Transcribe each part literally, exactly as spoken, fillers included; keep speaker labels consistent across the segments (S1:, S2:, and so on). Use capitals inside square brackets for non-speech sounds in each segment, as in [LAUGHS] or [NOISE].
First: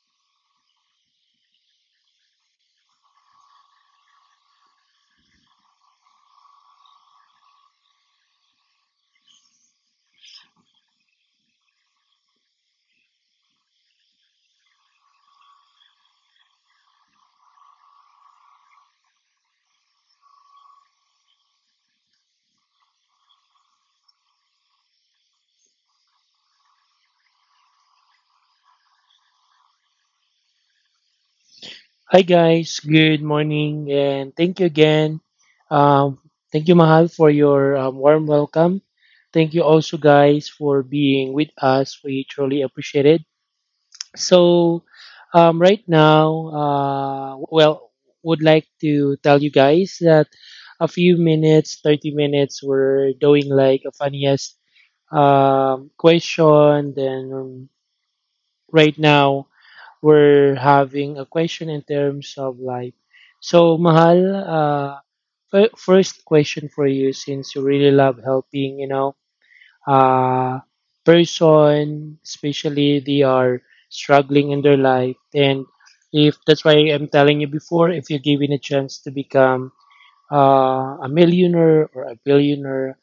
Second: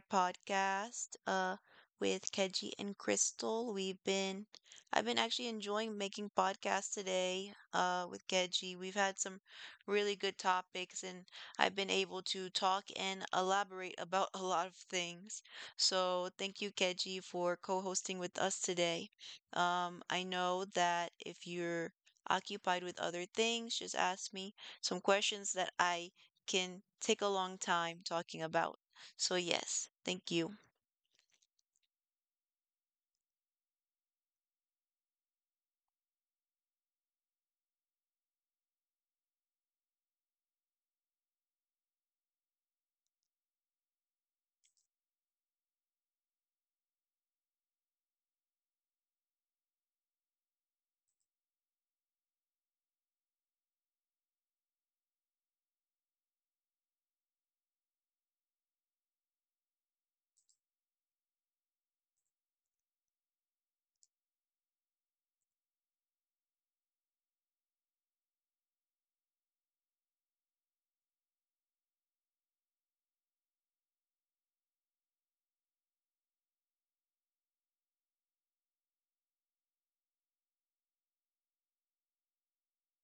S1: podcast uh with Keji and Crystal. We've been I've been actually enjoying making podcasts today uh with Keji. We've had some really good topics and I've been able to talk and elaborate about a lot of things. So, thank you Keji for co-hosting with us today. Um I know that if you're occupied with other things, just ask me some questions that I can take a long time talking about. So yes, thank you.
S2: Hi guys, good morning, and thank you again. Um, Thank you, Mahal, for your um, warm welcome. Thank you also, guys, for being with us. We truly appreciate it. So, um, right now, uh, well, would like to tell you guys that a few minutes, thirty minutes, we're doing like a funniest um, question. Then um, right now. We're having a question in terms of life. So, Mahal, uh, fir- first question for you since you really love helping, you know, uh, person, especially they are struggling in their life. And if that's why I'm telling you before, if you're given a chance to become uh, a millionaire or a billionaire,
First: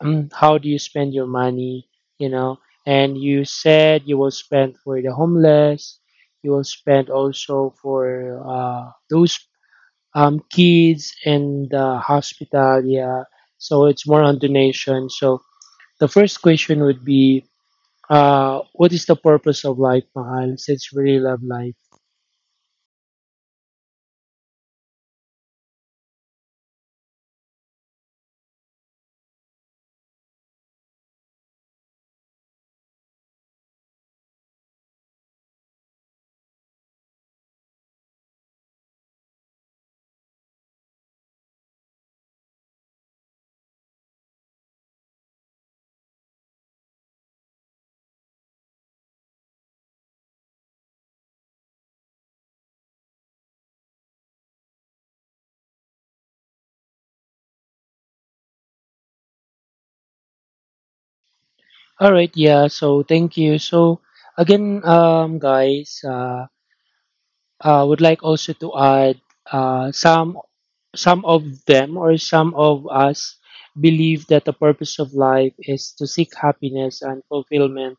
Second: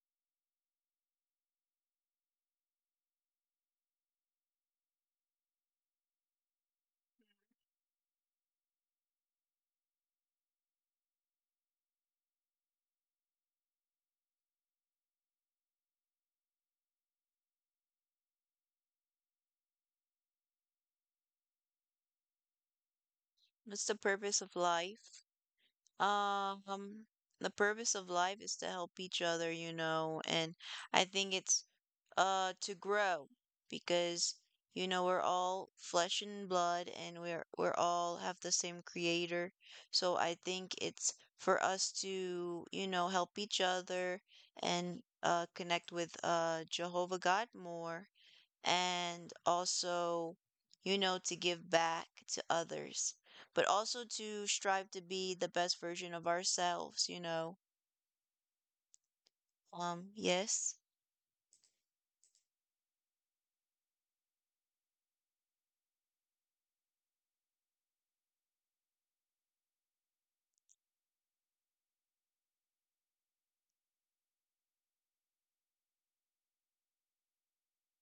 S2: um, how do you spend your money, you know? And you said you will spend for the homeless, you will spend also for uh, those um, kids in the hospital, yeah. So it's more on donation. So the first question would be, uh, what is the purpose of life, Mahal? Since we really love life.
S1: What's the purpose of life? Um, the purpose of life is to help each other, you know, and I think it's uh to grow because you know we're all flesh and blood and we're we're all have the same creator. So I think it's for us to, you know, help each other and uh connect with uh Jehovah God more and also, you know, to give back to others, but also to strive to be the best version of ourselves, you know. Um, yes.
S2: All right, yeah. So thank you. So again, um, guys. Uh, uh, would like also to add uh, some some of them or some of us believe that the purpose of life is to seek happiness and fulfillment,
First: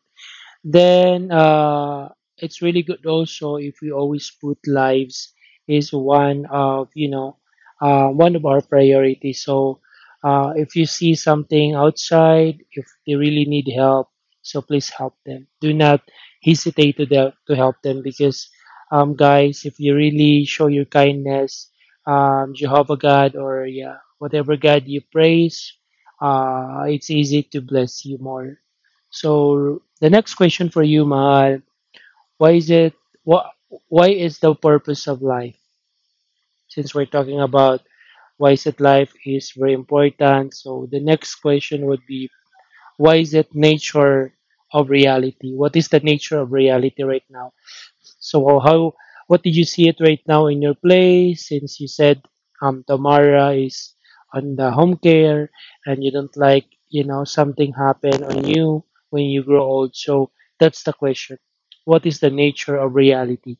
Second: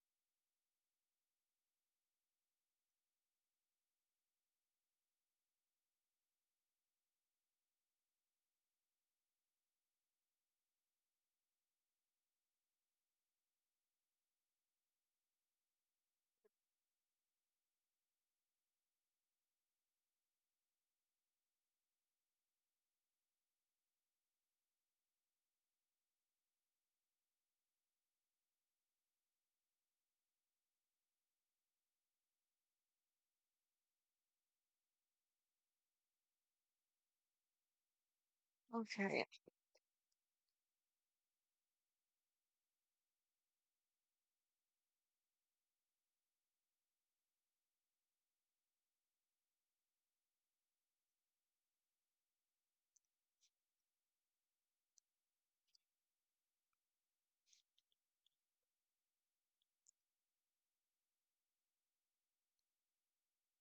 S2: then uh, it's really good also if we always put lives is one of, you know, uh, one of our priorities. So uh, if you see something outside, if they really need help, so please help them. Do not hesitate to the, to help them because um, guys, if you really show your kindness, um, Jehovah God, or yeah, whatever God you praise, uh, it's easy to bless you more. So the next question for you, Mahal, why is it what why is the purpose of life? Since we're talking about why is it life is very important. So the next question would be, why is it nature of reality? What is the nature of reality right now? So how what did you see it right now in your play since you said um Tamara is on the home care and you don't like, you know, something happen on you when you grow old. So that's the question. What is the nature of reality?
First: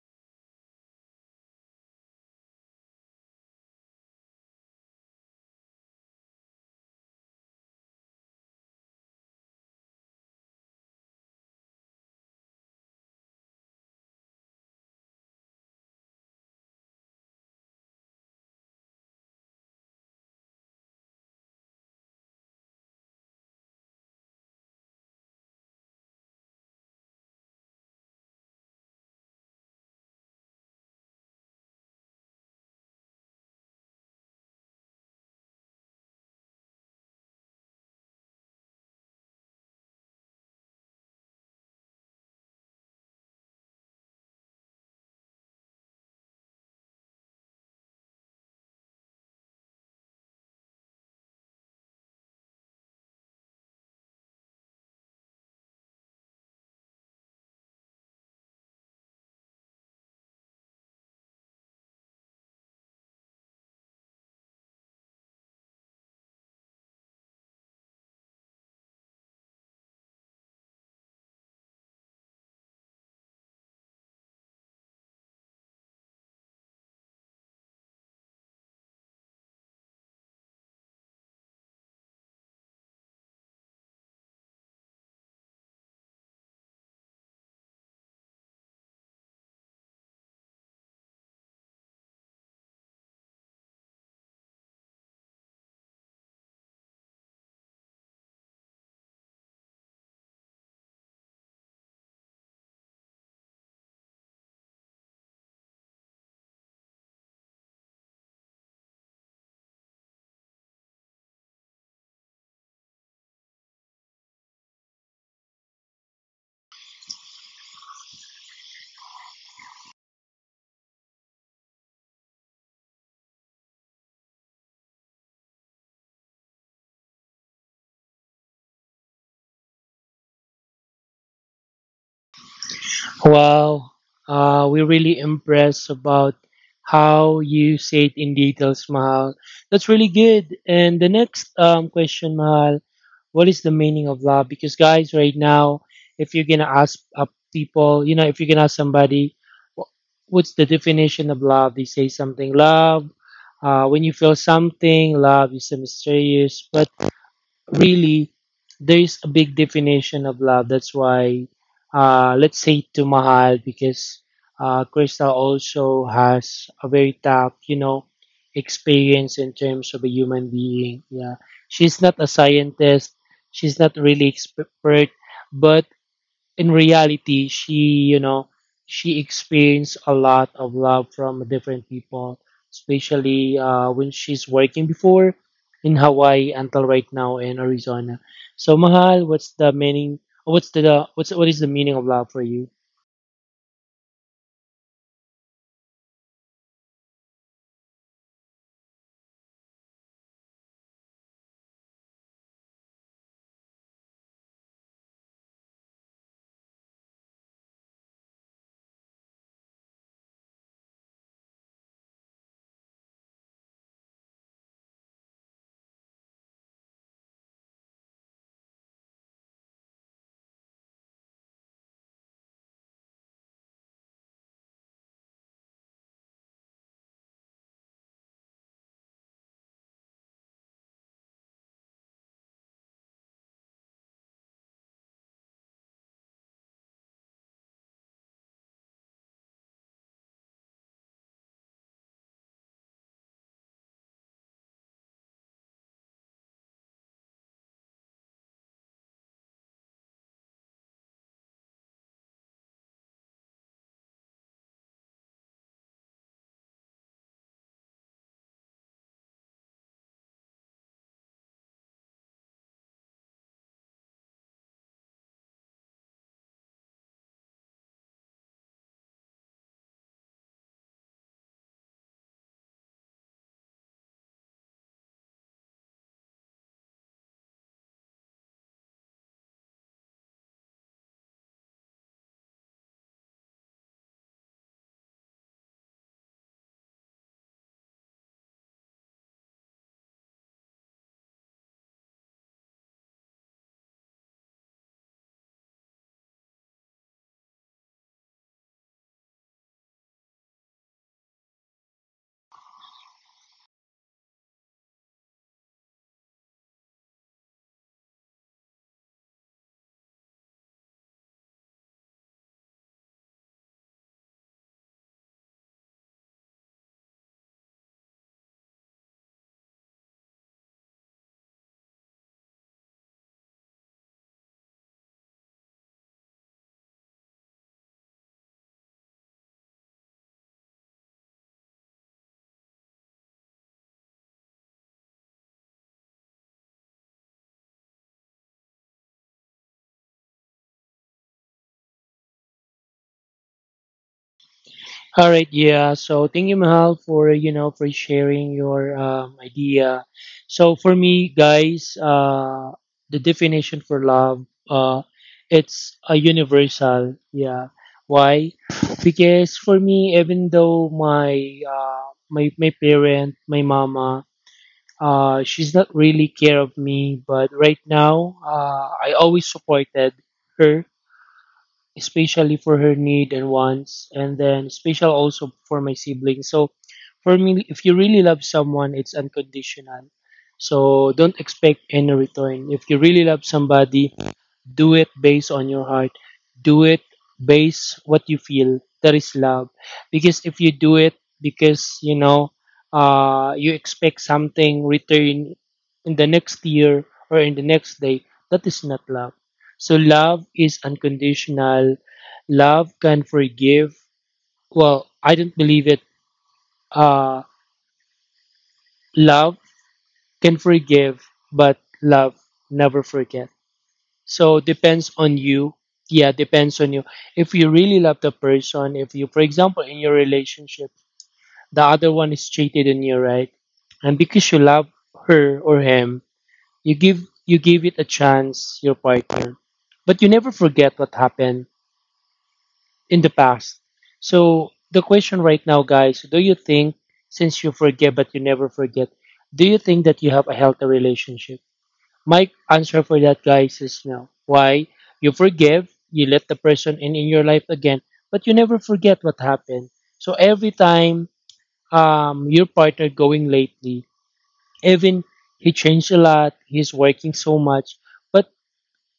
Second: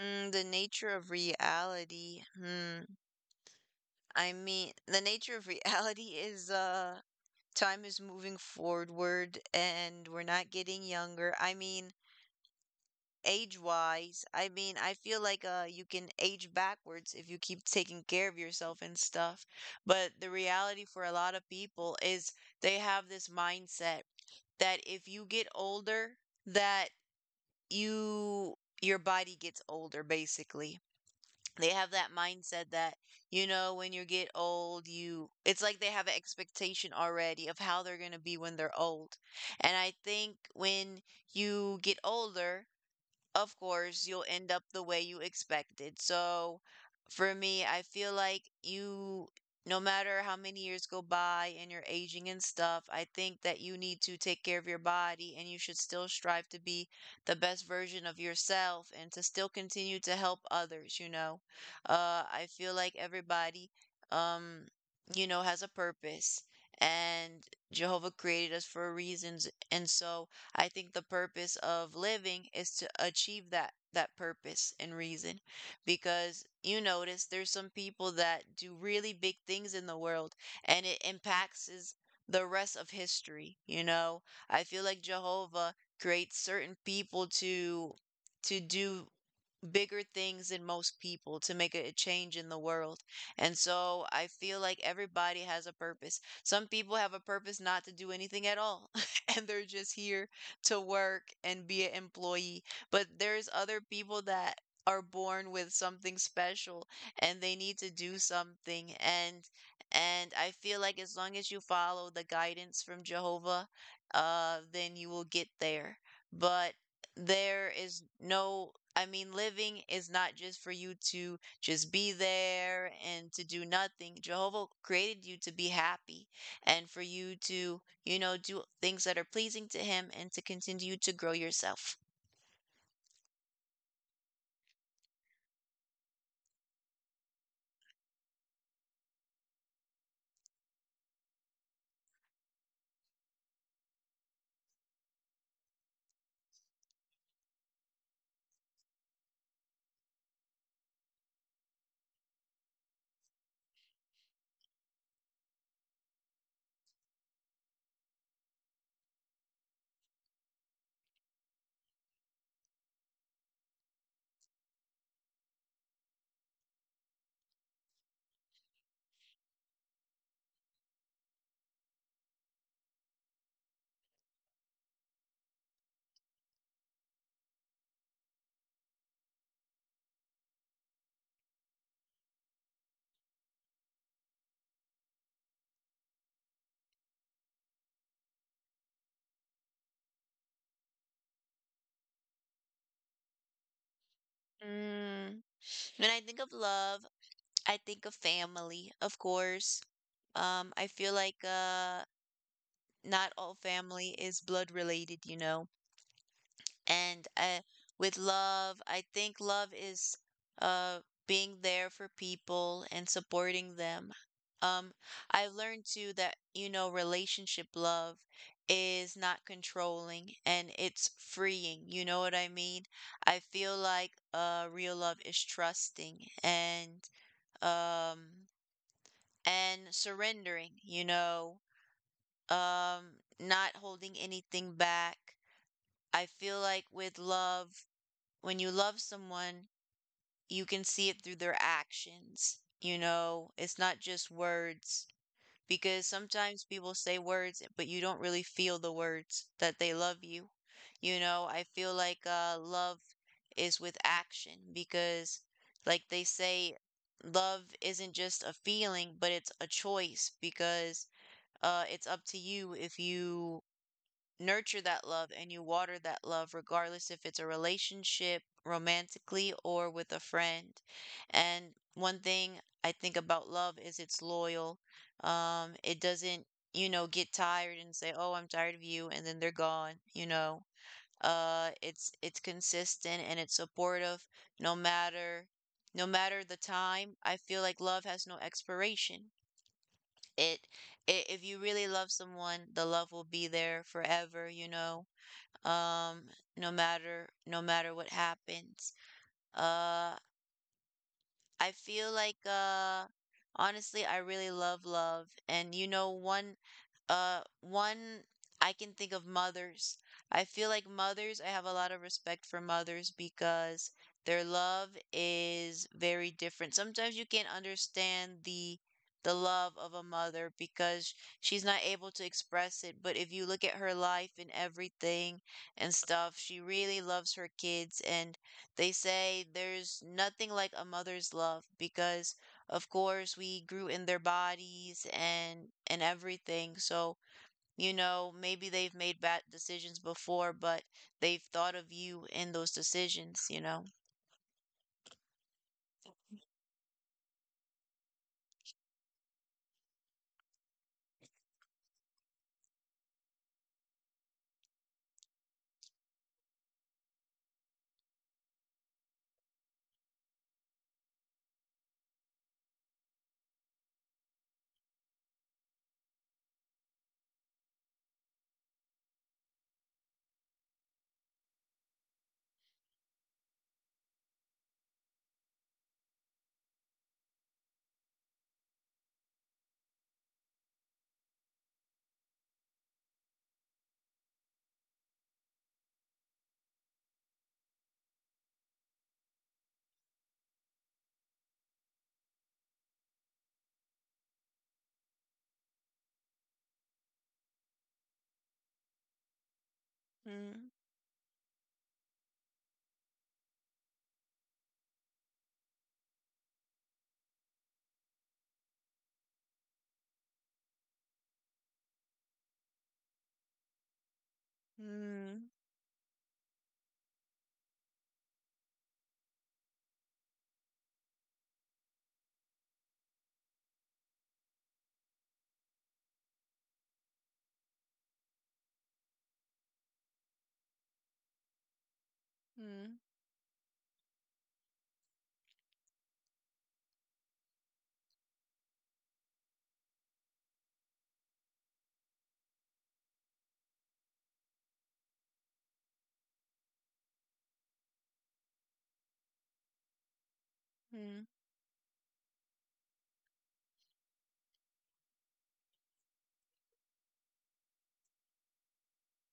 S1: Mm, the nature of reality. Hmm. I mean, the nature of [LAUGHS] reality is uh time is moving forward and we're not getting younger. I mean, age wise. I mean, I feel like uh you can age backwards if you keep taking care of yourself and stuff. But the reality for a lot of people is they have this mindset that if you get older, that you your body gets older basically. They have that mindset that you know when you get old, you it's like they have an expectation already of how they're going to be when they're old. And I think when you get older, of course, you'll end up the way you expected. So for me, I feel like you, no matter how many years go by and you're aging and stuff, I think that you need to take care of your body and you should still strive to be the best version of yourself and to still continue to help others, you know. Uh, I feel like everybody, um, you know, has a purpose and Jehovah created us for a reasons. And so I think the purpose of living is to achieve that that purpose and reason because you notice there's some people that do really big things in the world and it impacts is the rest of history, you know. I feel like Jehovah creates certain people to to do bigger things than most people to make a change in the world. And so I feel like everybody has a purpose. Some people have a purpose not to do anything at all, [LAUGHS] and they're just here to work and be an employee. But there's other people that are born with something special and they need to do something, and and I feel like as long as you follow the guidance from Jehovah, uh then you will get there. But there is no, I mean, living is not just for you to just be there and to do nothing. Jehovah created you to be happy and for you to, you know, do things that are pleasing to Him and to continue to grow yourself.
S2: Wow. Uh, we're really impressed about how you say it in details, Mahal. That's really good. And the next um, question, Mahal, what is the meaning of love, because guys right now, if you're gonna ask uh, people, you know, if you're gonna ask somebody wh- what's the definition of love, they say something love, uh, when you feel something. Love is a mysterious presence, really. There's a big definition of love. That's why uh, let's say to Mahal because uh, Crystal also has a very tough, you know, experience in terms of a human being. Yeah, she's not a scientist. She's not really expert, but in reality, she, you know, she experienced a lot of love from different people, especially uh, when she's working before in Hawaii until right now in Arizona. So, Mahal, what's the meaning? What's the what's what is the meaning of love for you?
S1: Mm. When I think of love, I think of family, of course. Um, I feel like uh, not all family is blood related, you know. And uh, with love, I think love is uh, being there for people and supporting them. Um, I've learned too that, you know, relationship love is not controlling and it's freeing. You know what I mean? I feel like uh, real love is trusting and um, and surrendering, you know, um, not holding anything back. I feel like with love, when you love someone, you can see it through their actions. You know, it's not just words because sometimes people say words, but you don't really feel the words that they love you. You know, I feel like uh, love is with action because, like they say, love isn't just a feeling, but it's a choice because uh, it's up to you if you nurture that love and you water that love, regardless if it's a relationship, romantically, or with a friend. And one thing I think about love is it's loyal. Um, it doesn't, you know, get tired and say, "Oh, I'm tired of you," and then they're gone, you know. Uh, it's it's consistent and it's supportive no matter no matter the time. I feel like love has no expiration. It, it if you really love someone, the love will be there forever, you know, um no matter no matter what happens. uh I feel like uh honestly I really love love. And you know, one uh one I can think of, mothers. I feel like mothers, I have a lot of respect for mothers because their love is very different. Sometimes you can't understand the the love of a mother because she's not able to express it, but if you look at her life and everything and stuff, she really loves her kids, and they say there's nothing like a mother's love because of course we grew in their bodies, and and everything. So, you know, maybe they've made bad decisions before, but they've thought of you in those decisions, you know.
S2: All right, yeah. So thank you, Mahal, for, you know, for sharing your um, idea. So for me, guys, uh, the definition for love, uh, it's a universal. Yeah. Why? Because for me, even though my uh, my my parent, my mama, uh, she's not really care of me, but right now, uh, I always supported her, especially for her need and wants, and then special also for my siblings. So for me, if you really love someone, it's unconditional. So don't expect any return. If you really love somebody, do it based on your heart. Do it based what you feel. That is love. Because if you do it because, you know, uh, you expect something return in the next year or in the next day, that is not love. So love
S1: Mm,
S2: is unconditional. Love can forgive. Well, I don't believe it. Uh, love can forgive, but love never forget. So depends on
S1: mm,
S2: you. Yeah, depends on you. If you really love the person, if you, for example, in your relationship, the other one is cheated on you, right? And because you love her or him, you give you give it a chance, your partner. But you never forget what happened
S1: mm,
S2: in the past. So the question right now, guys, do you think, since you forget but you never forget, do you think that you have a healthy relationship? My answer for that, guys, is no. Why? You forgive, you let the person in in your life again, but you never forget what happened. So every
S1: mm,
S2: time um, your partner going lately, even he changed a lot, he's working so much, but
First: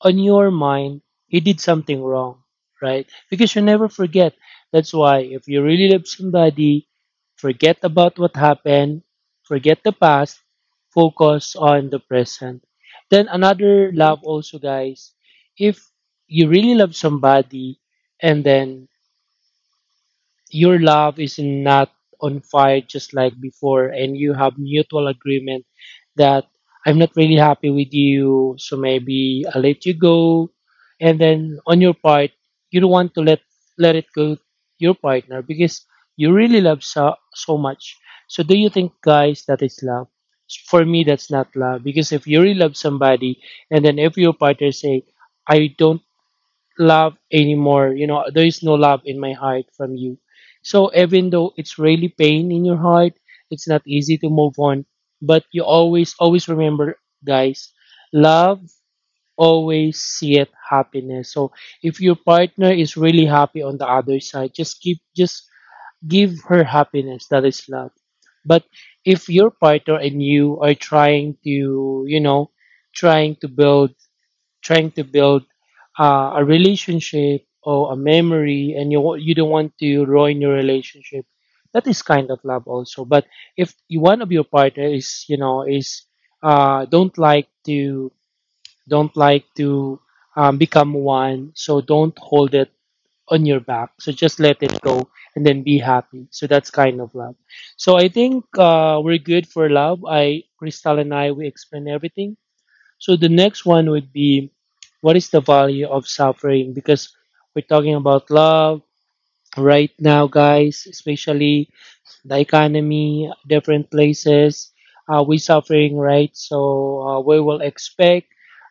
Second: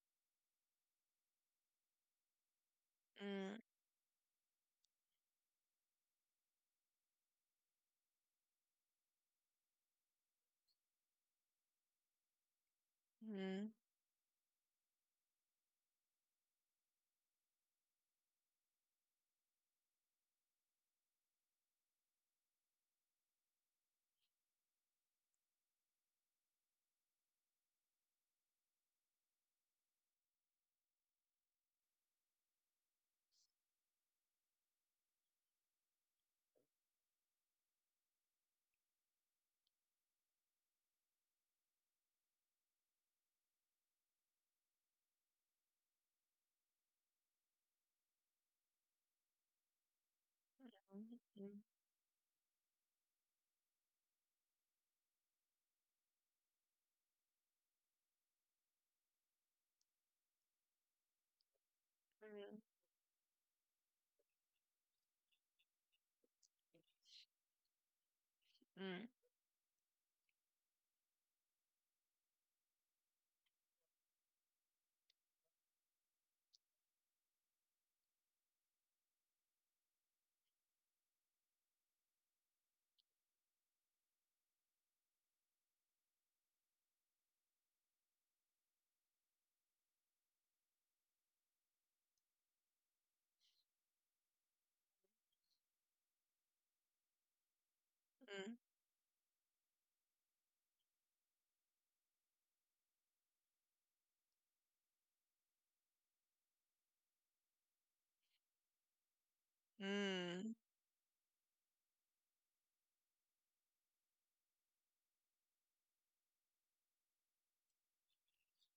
S2: on your mind he did something wrong, right? Because
S1: mm,
S2: you never forget. That's why if you really love somebody, forget about what happened, forget the past, focus on the present. Then
S1: mm, mm,
S2: another love also, guys, if you really love somebody and then your love is not on fire just like before, and you have mutual agreement that I'm not really happy with you, so maybe I'll let you go, and then on your part you don't want to let let it go to your partner because you really love so, so much. So do you think, guys, that is love? For me, that's not love, because if you really love somebody and then if your partner say I don't love anymore. You know, there is no love in my heart from you. So even though it's really pain in your heart, it's not easy to move on. But you always, always remember, guys, love always seeth happiness. So if your
S1: mm,
S2: partner is really happy on the other side, just keep, just give her happiness. That is love. But
S1: mm,
S2: if your partner and you are trying to, you know, trying to build trying to build uh, a relationship or a memory, and you wa- you don't want to ruin your relationship, that is kind of love also. But if you, one of your partner is, you know, is uh, don't like to don't like to um, become one, so don't hold it on your back, so just let it go and then be happy. So that's kind of love. So I think,
S1: mm,
S2: uh, we're good for love. I, Crystal, and I, we explain everything. So the next one would be, what is the value of suffering? Because we're talking about love right now,
S1: mm.
S2: guys, especially the economy, different places. Uh, we suffering, right? So uh, we will expect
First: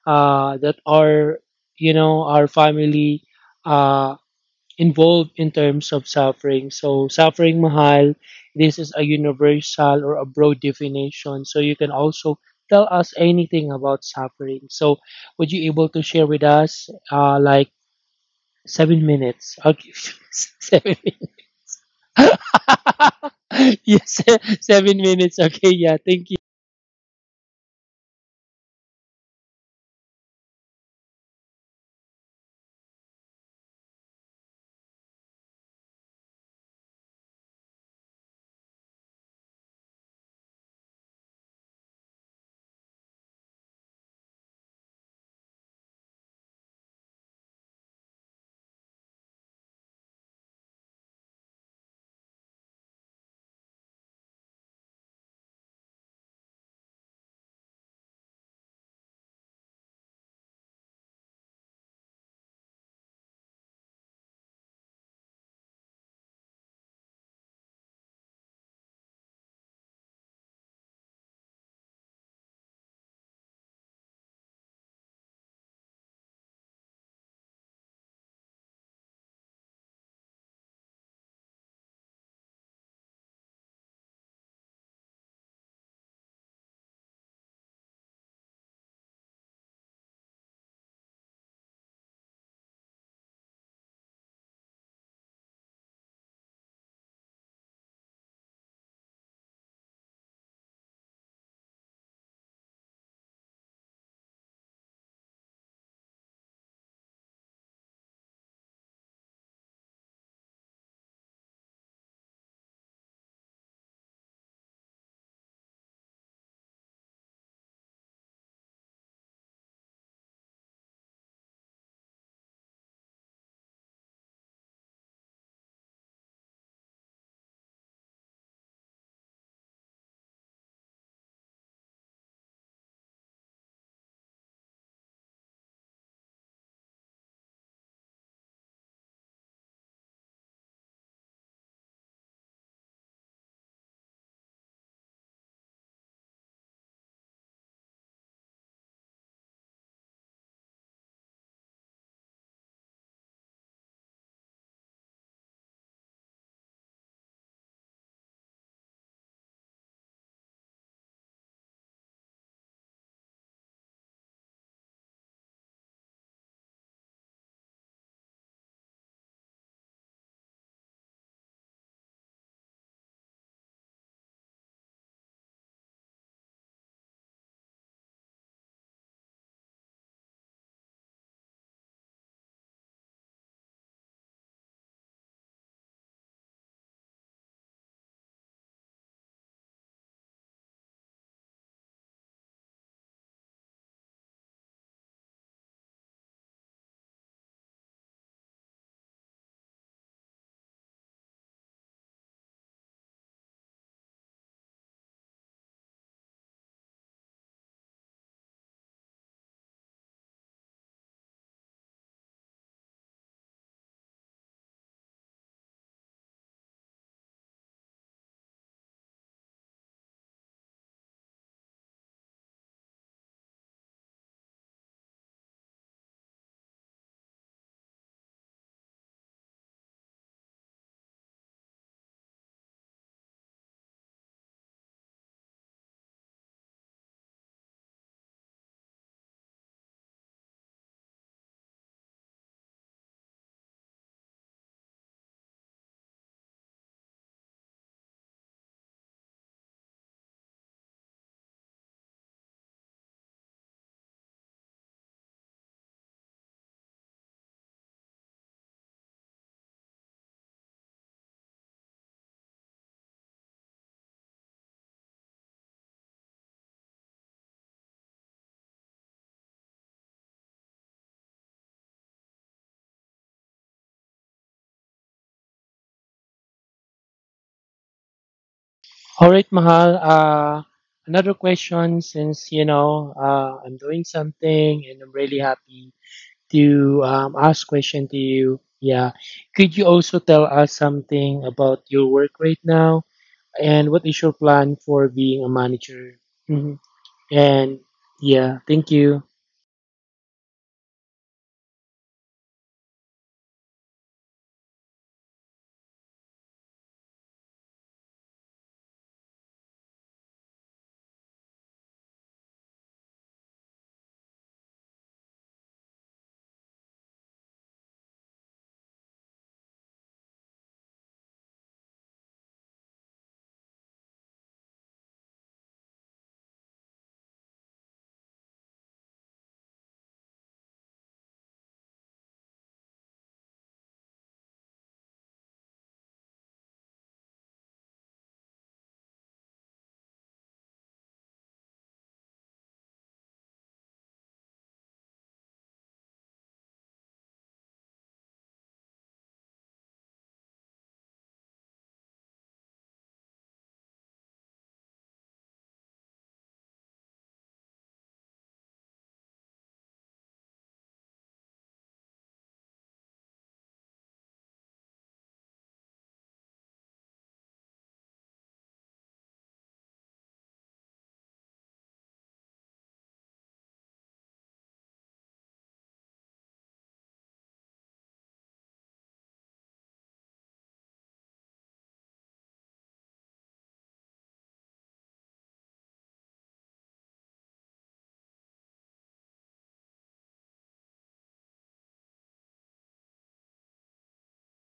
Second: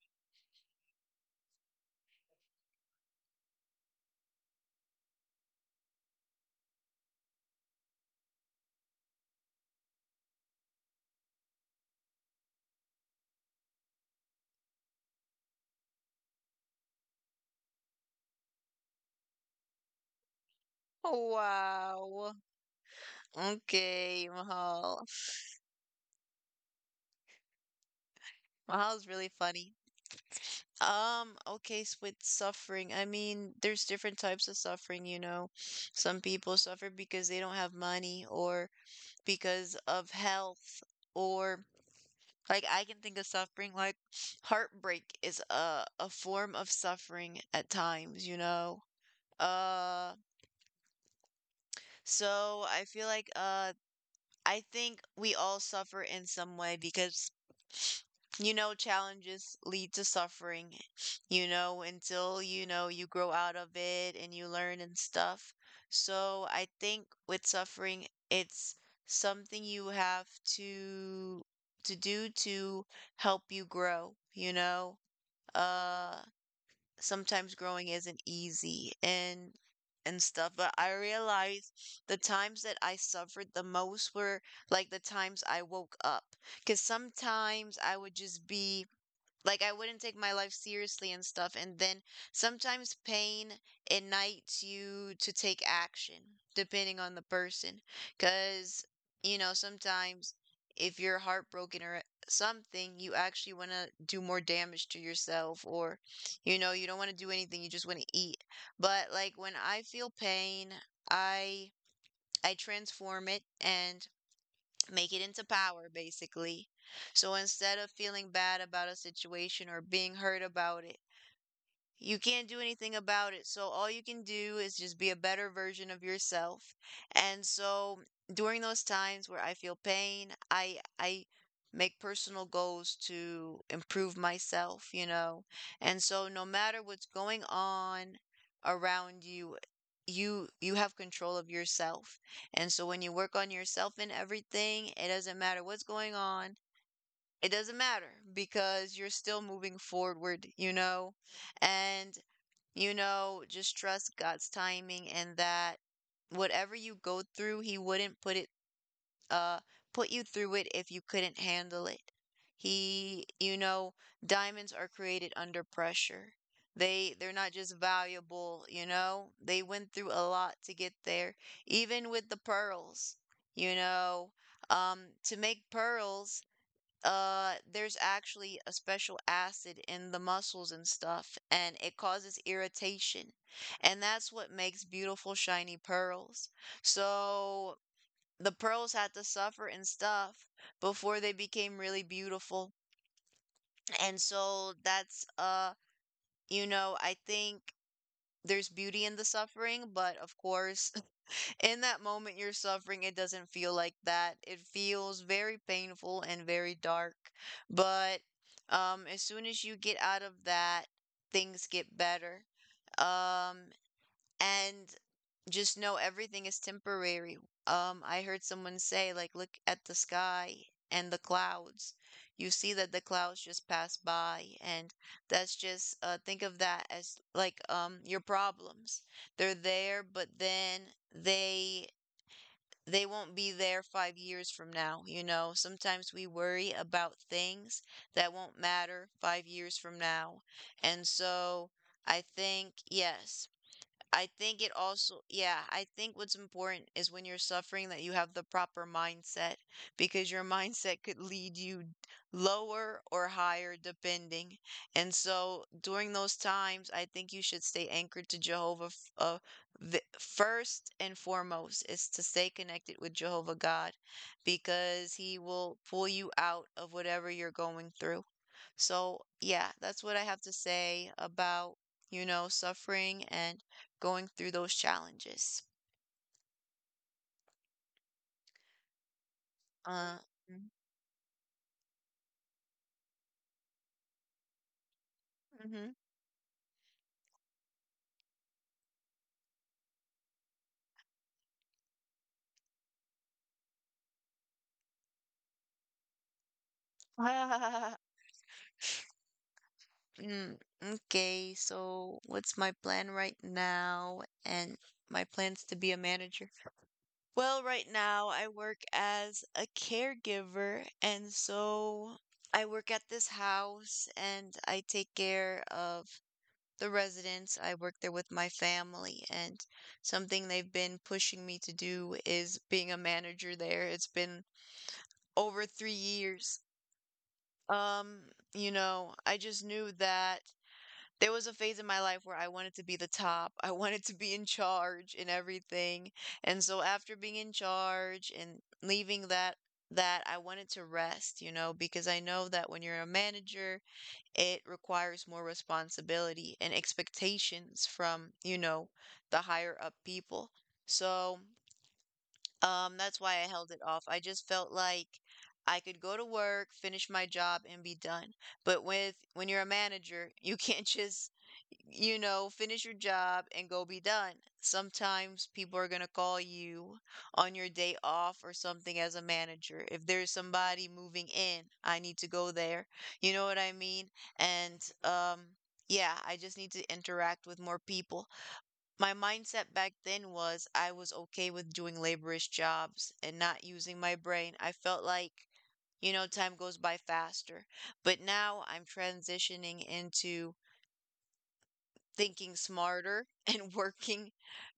S2: uh, that our, you know, our family, uh, involved in terms of suffering. So, suffering Mahal, this is a universal or a broad definition. So, you can also tell us anything about suffering. So, would you able to share with us, uh, like seven minutes? I'll give you [LAUGHS] seven minutes.
S1: Wow.
S2: [LAUGHS] Yes,
S1: Okay,
S2: [LAUGHS] seven
S1: Mahal.
S2: minutes. Okay, yeah, thank you.
S1: Mahal's really funny. Um, okay, s- with suffering, I mean, there's different types of suffering, you know. Some people suffer because they don't have money or because of health, or like I can think of suffering like heartbreak is a a form of suffering at times, you know. Uh, so I feel like uh I think we all suffer in some way because you know challenges lead to suffering, you know, until you know you grow out of it and you learn and stuff. So I think with suffering, it's something you have to to do to help you grow, you know. Uh sometimes growing isn't easy, and and stuff, but I realized the times that I suffered the most were like the times I woke up because sometimes I would just be like I wouldn't take my life seriously and stuff. And then sometimes pain ignites you to take action, depending on the person. Because, you know, sometimes if you're heartbroken or something, you actually want to do more damage to yourself, or, you know, you don't want to do anything, you just want to eat. But, like, when I feel pain, I. I transform it and make it into power basically. So instead of feeling bad about a situation or being hurt about it, you can't do anything about it. So all you can do is just be a better version of yourself. And so during those times where I feel pain, I I make personal goals to improve myself, you know. And so no matter what's going on around you, you you have control of yourself. And so when you work on yourself and everything, it doesn't matter what's going on. It doesn't matter because you're still moving forward, you know. And you know, just trust God's timing and that whatever you go through, he wouldn't put it uh put you through it if you couldn't handle it. He, you know, diamonds are created under pressure. They they're not just valuable, you know. They went through a lot to get there, even with the pearls, you know. Um, to make pearls, uh, there's actually a special acid in the muscles and stuff, and it causes irritation. And that's what makes beautiful, shiny pearls. So the pearls had to suffer and stuff before they became really beautiful. And so that's, uh, you know, I think there's beauty in the suffering, but of course, in that moment you're suffering, it doesn't feel like that. It feels very painful and very dark. But um, as soon as you get out of that, things get better. Um, and just know everything is temporary. Um, I heard someone say, like, look at the sky and the clouds. You see that the clouds just pass by, and that's just uh, think of that as like um your problems, they're there, but then they they won't be there five years from now. You know, sometimes we worry about things that won't matter five years from now. And so I think, yes, I think it also, yeah, I think what's important is when you're suffering that you have the proper mindset because your [LAUGHS] mindset could lead you lower or higher depending. And so during those times, I think you should stay anchored to Jehovah. f- Uh, the, first and foremost is to stay connected with Jehovah God because he will pull you out of whatever you're going through. So, yeah, that's what I have to say about, you know, suffering and going through those challenges.
S2: All right, Mahal.
S1: Uh,
S2: Uh, another question since, you know, uh, I'm doing something and I'm really
S1: mm-hmm.
S2: happy to, um, ask question to you. Yeah. Could you also tell us something about your work right now and what is your plan for being a manager? Hmm. And
S1: [LAUGHS]
S2: yeah, thank you.
S1: Mm, okay, so what's my plan right now? And my plans to be a manager? Well, right now I work as a caregiver, and so I work at this house and I take care of the residents. I work there with my family, and something they've been pushing me to do is being a manager there. It's been over three years. Um, you know, I just knew that there was a phase in my life where I wanted to be the top. [LAUGHS] I wanted to be in charge in everything. And so after being in charge and leaving that that I wanted to rest, you know, because I know that when you're a manager, it requires more responsibility and expectations from, you know, the higher up people. So um, that's why I held it off. I just felt like I could go to work, finish my job, and be done. But with when you're a manager, you can't [LAUGHS] just, you know, finish your job and go be done. Sometimes people are gonna call you on your day off or something as a manager. If there's somebody moving in, I need to go there. You know what I mean? And um, Yeah, I just need to interact with more people. My mindset back then was I was okay with doing laborious jobs and not using my brain. I felt like, you know, time goes by faster. But now I'm transitioning into thinking smarter [LAUGHS] and working,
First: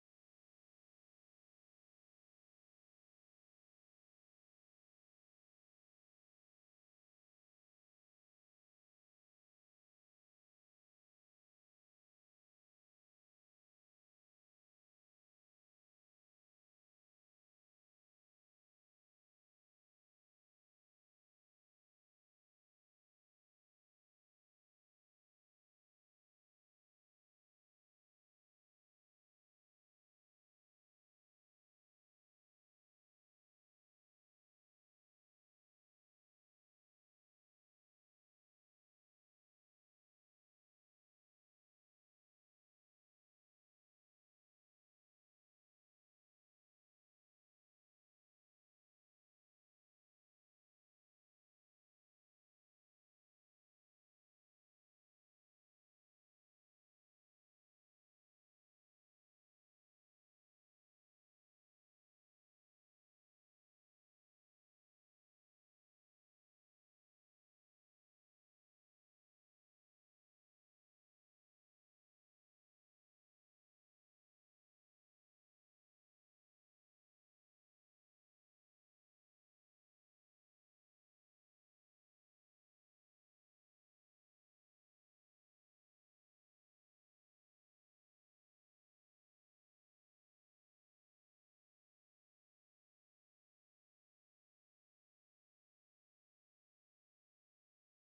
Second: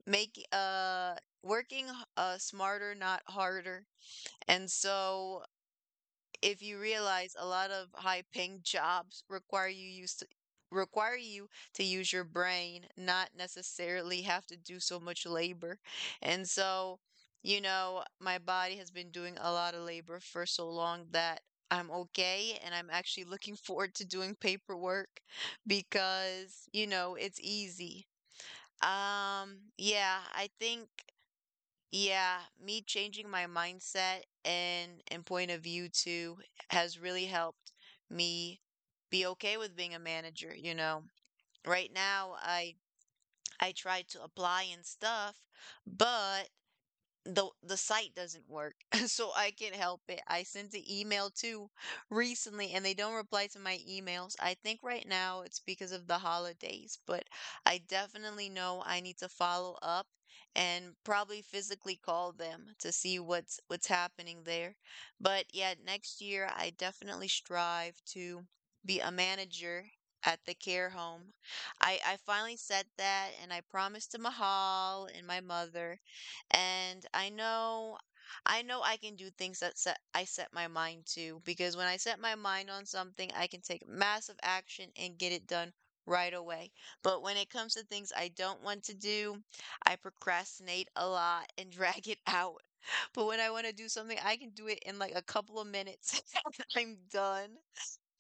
S1: make uh working uh smarter, not harder. And so if you realize a lot of high paying jobs require you use to require you to use your brain, not necessarily have to do so much labor. And so, you know, my body has been doing a lot of labor for so long that I'm okay and I'm actually looking [LAUGHS] forward to doing paperwork because, you know, it's easy. Um, yeah, I think Yeah, me changing my mindset and and point of view too has really helped me be okay with being a manager, you know. Right now I I try to apply and stuff, but the the site doesn't work, [LAUGHS] so I can't help it. I sent an email too recently and they don't reply to my emails. I think right now it's because of the holidays, but I definitely know I need to follow up and probably physically call them to see what's what's happening there. But yeah, next year I definitely strive to be a manager at the care home. I i finally said that and I promised to Mahal and my mother, and I know I know I can do things that set I set my mind to, because when I set my mind on something, I can take massive action and get it done right away. But when it comes to things I don't want to do, I procrastinate a lot and [LAUGHS] drag it out. [LAUGHS] But when I want to do something, I can do it in like a couple of minutes [LAUGHS] and I'm done.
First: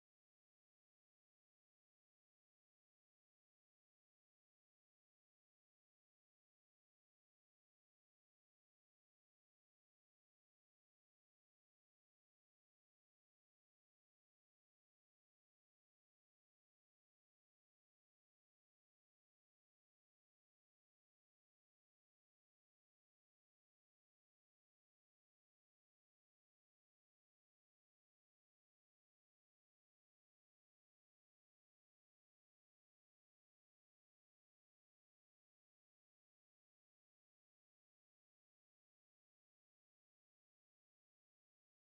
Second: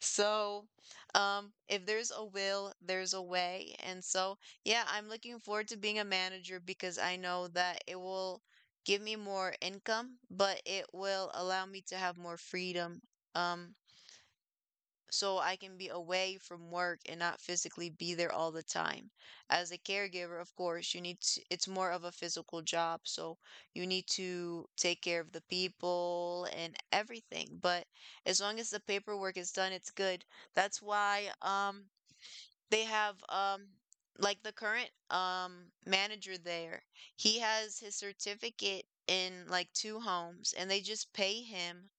S1: So, um, if there's a will, there's a way. And so, yeah, I'm looking forward to being a manager because I know that it will give me more income, but it will allow me to have more freedom. Um, so I can be away from work and not physically be there all the time. As a caregiver, of course, you need to, it's more of a physical job, so you need to take care of the people and everything. But as long as the paperwork is done, it's good. That's why um they have um like the current um manager there, he has his certificate in like two homes and they just pay him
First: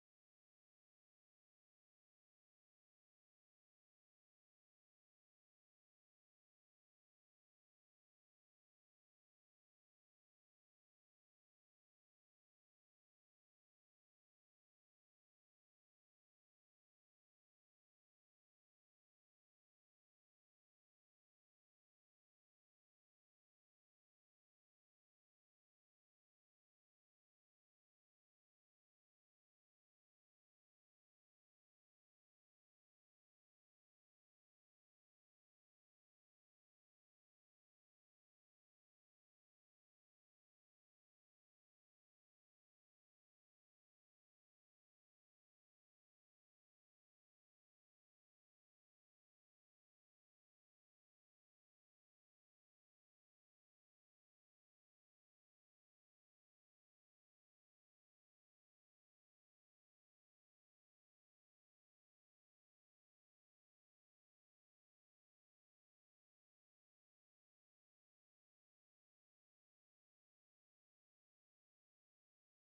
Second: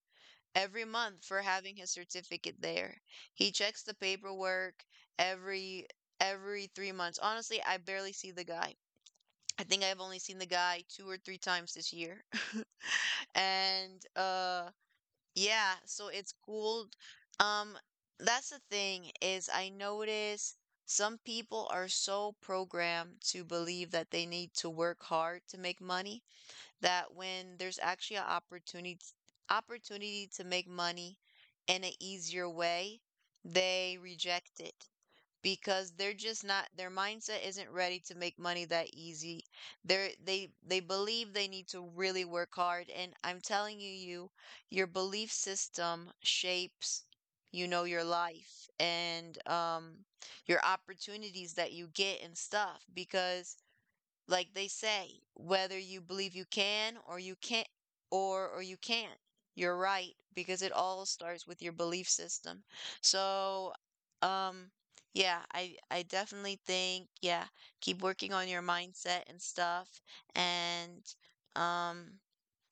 S1: every month for having his certificate there. He checks the paperwork every every three months. Honestly, I barely see the guy. I think I've only seen the guy two or three times this year. [LAUGHS] And uh Yeah, so it's cool. Um that's the thing, is I notice some people are so programmed to believe that they need to work hard to make money that when there's actually an opportunity opportunity to make money in an easier way, they reject it because they're just not their mindset isn't ready to make money that easy. They're they they believe they need to really work hard, and I'm telling you, you your belief system shapes, you know, your life, and um your opportunities that you get and stuff, because like they say, whether you believe you can or you can't, or or you can't, you're right, because it all starts with your belief system. So, um, yeah, I I definitely think yeah, keep working on your mindset and stuff, and um,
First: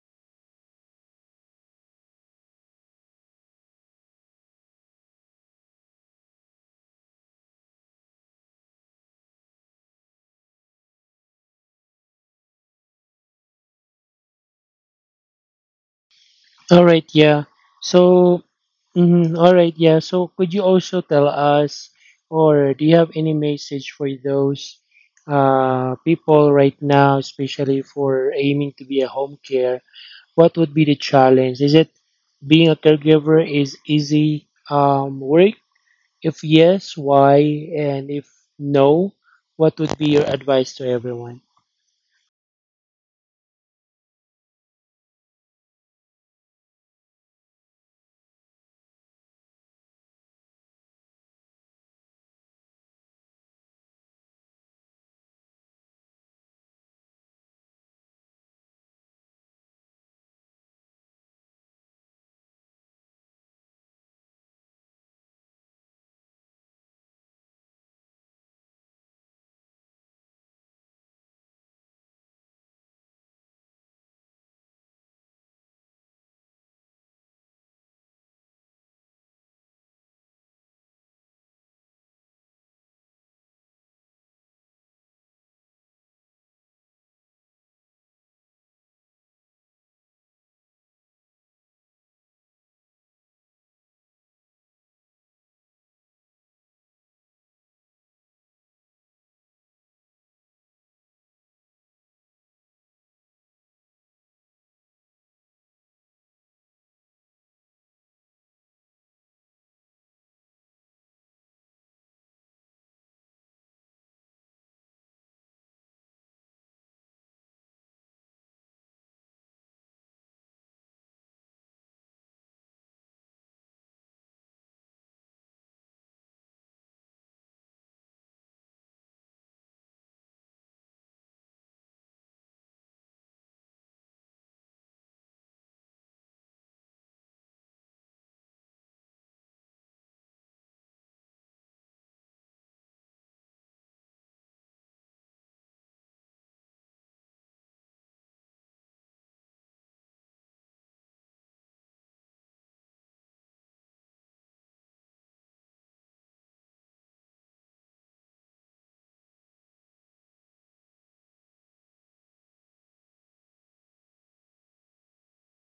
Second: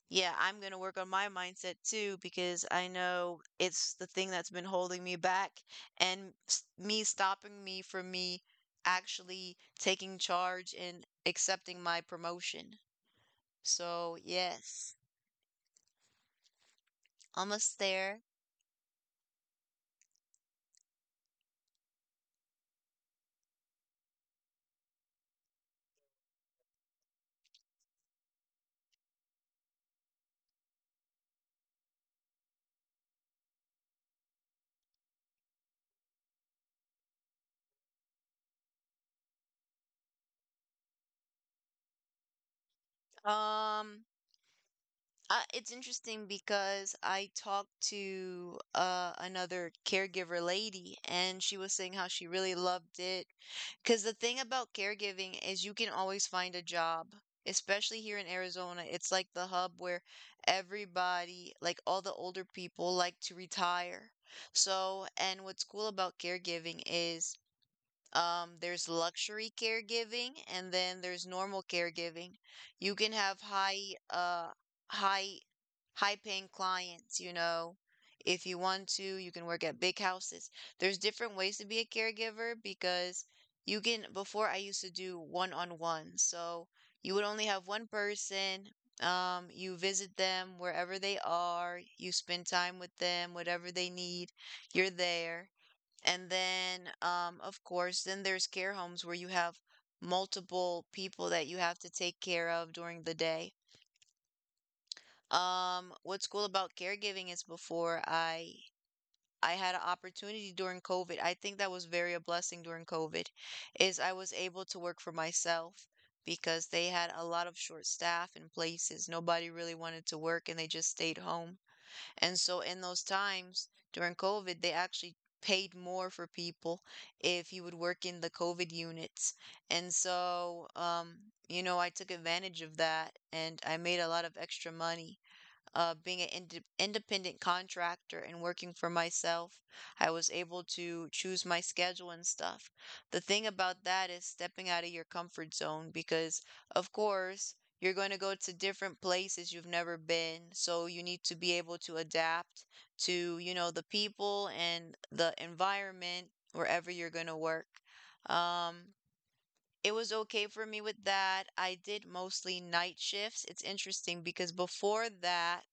S1: yeah, I'm going to work on my mindset too because I know it's the thing that's been holding me back and s- me stopping me from me actually taking charge and accepting my promotion. So, yes,
S2: All right, yeah.
S1: almost there.
S2: So, mhm, all right, yeah. So, could you also tell us, or do you have any message for those uh, people right now, especially for aiming to be a home care? What would be the challenge? Is it being a caregiver is easy um, work? If yes, why? And if no, what would be your advice to everyone?
S1: Um, Uh, it's interesting because I talked to uh, another caregiver lady, and she was saying how she really loved it. Because the thing about caregiving is you can always find a job, especially here in Arizona. It's like the hub where everybody, like all the older people, like to retire. So, and what's cool about caregiving is, um, there's luxury caregiving and then there's normal caregiving. You can have high uh high high paying clients, you know. If you want to, you can work at big houses. There's different ways to be a caregiver because you can, before I used to do one-on-one. So you would only have one person. Um, you visit them wherever they are, you spend time with them, whatever they need, you're there. And then, um, of course, then there's care homes where you have multiple people that you have to take care of during the day. Um, what's cool about caregiving is before I I had an opportunity during COVID. I think that was very a blessing during COVID, is I was able to work for myself because they had a lot of short staff in places. Nobody really wanted to work and they just stayed home. And so in those times during COVID, they actually paid more for people if you would work in the COVID units. And so, um, you know, I took advantage of that and I made a lot of extra money uh, being an inde independent contractor, and working for myself, I was able to choose my schedule and stuff. The thing about that is stepping out of your comfort zone because, of course, you're going to go to different places you've never been. So you need to be able to adapt to, you know, the people and the environment wherever you're going to work. Um, it was okay for me with that. I did mostly night shifts. It's interesting because before that,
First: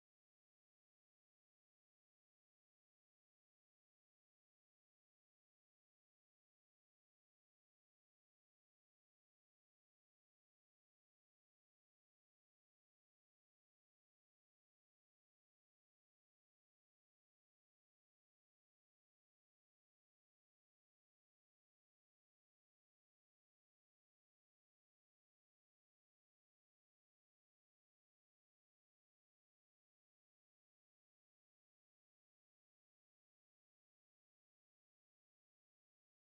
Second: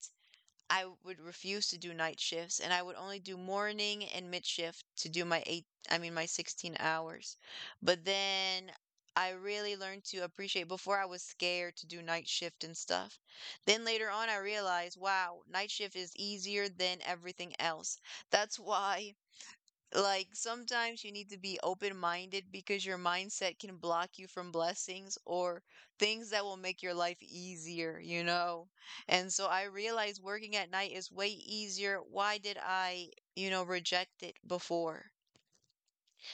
S1: I would refuse to do night shifts and I would only do morning and mid shift to do my eight, I mean, my sixteen hours. But then I really learned to appreciate, before I was scared to do night shift and stuff. Then later on, I realized, wow, night shift is easier than everything else. That's why like sometimes you need to be open-minded because your mindset can block you from blessings or things that will make your life easier, you know? And so I realized working at night is way easier. Why did I, you know, reject it before?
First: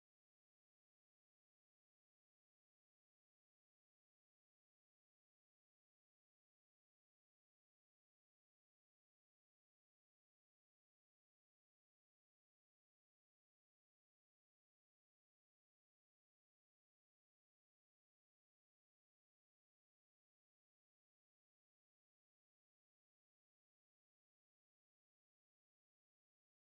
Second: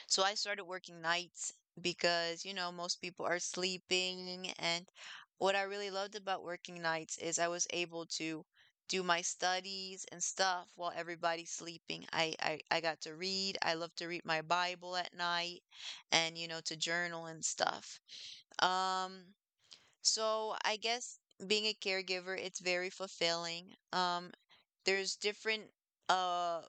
S1: So I started working nights because, you know, most people are sleeping. And what I really loved about working nights is I was able to do my studies and stuff while everybody's sleeping. I, I, I got to read. I love to read my Bible at night and, you know, to journal and stuff. Um, so I guess being a caregiver, it's very fulfilling. Um, there's different uh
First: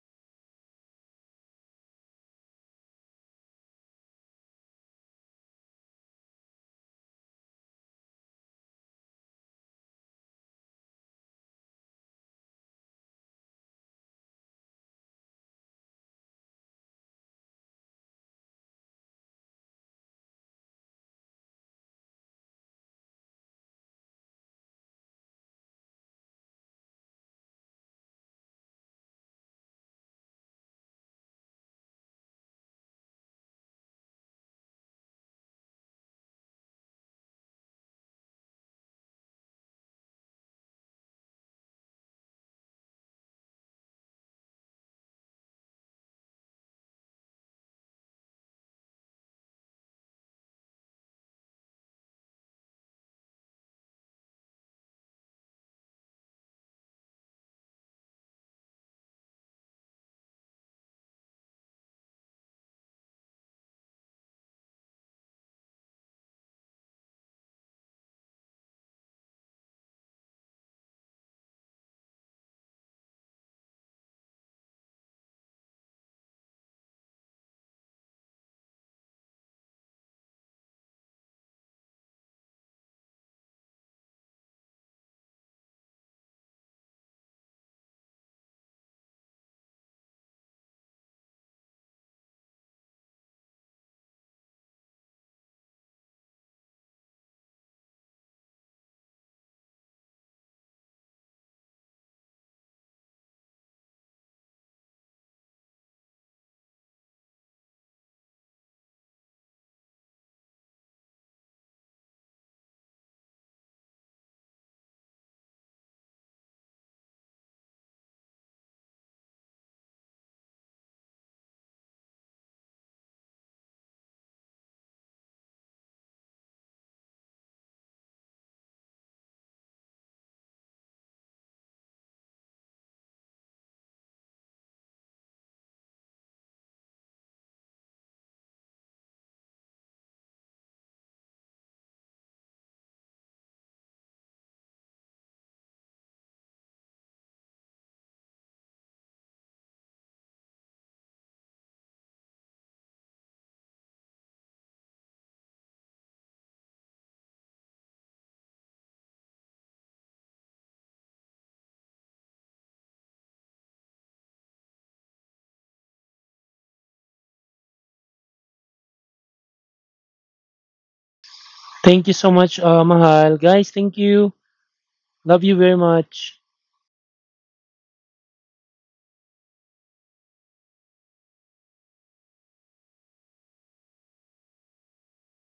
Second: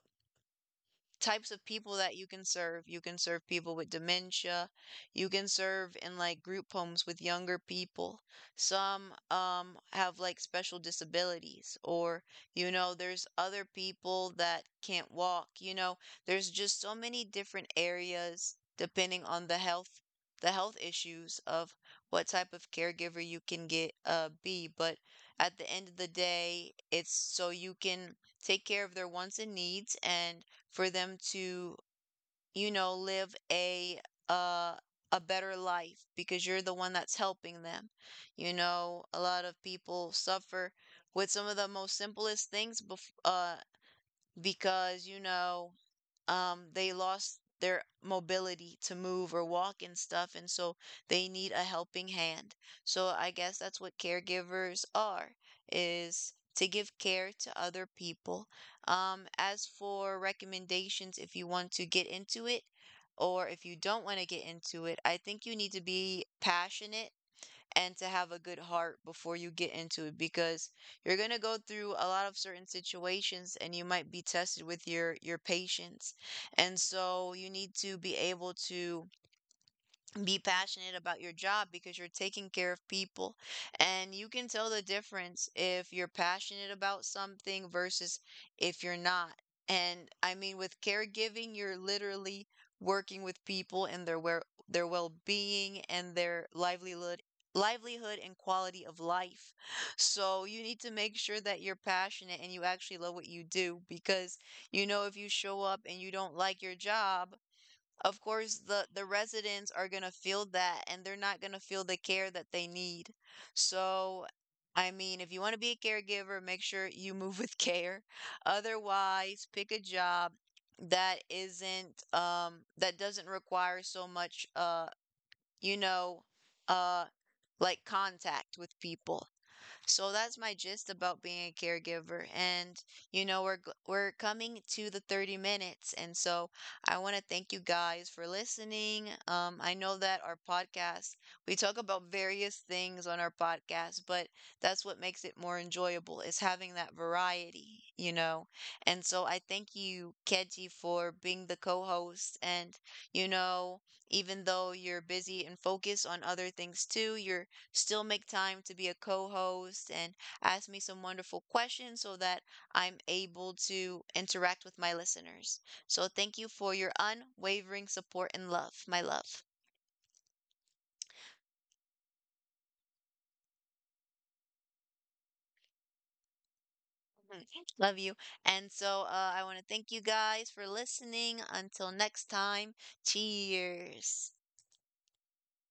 S1: types of people that you can serve. You can serve people with dementia. You can serve in like group homes with younger people. Some um have like special disabilities, or you know, there's other people that can't walk. You know, there's just so many different areas depending on the health the health issues of what type of caregiver you can get uh be, but at the end of the day, it's so you can take care of their wants and needs and for them to, you know, live a uh a better life because you're the one that's helping them. You know, a lot of people suffer with some of the most simplest things bef- uh because you know, um, they lost their mobility to move or walk and stuff, and so they need a helping hand. So I guess that's what caregivers are, is to give care to other people. Um, as for recommendations, if you want to get into it, or if you don't want to get into it, I think you need to be passionate and to have a good heart before you get into it because you're going to go through a lot of certain situations and you might be tested with your your patience. And so you need to be able to be passionate about your job because you're taking care of people, and you can tell the difference if you're passionate about something versus if you're not. And I mean, with caregiving you're literally working with people and their well their well-being, and their livelihood livelihood and quality of life. So you need to make sure that you're passionate and you actually love what you do, because you know if you show up and you don't like your job, of course the the residents are going to feel that and they're not going to feel the care that they need. So, I mean, if you want to be a caregiver, make sure you move with [LAUGHS] care. Otherwise, pick a job that isn't um that doesn't require so much uh you know, uh like contact with people. So that's my gist about being a caregiver. And you know, we're g- we're coming to the thirty minutes. And so I want to thank you guys for listening. Um, I know that our podcast, we talk about various things on our podcast, but that's what makes it more enjoyable is having that variety, you know. And so I thank you, Keji, for being the co-host, and you know, even though you're busy and focused on other things too, you're still make time to be a co-host and ask me some wonderful questions so that I'm able to interact with my listeners. So thank you for your unwavering support and love, my love.
S2: Thank you so much, uh, Mahal. Guys, thank you. Love you very much.
S1: [LAUGHS] Love you. And so uh, I want to thank you guys for listening. Until next time, cheers.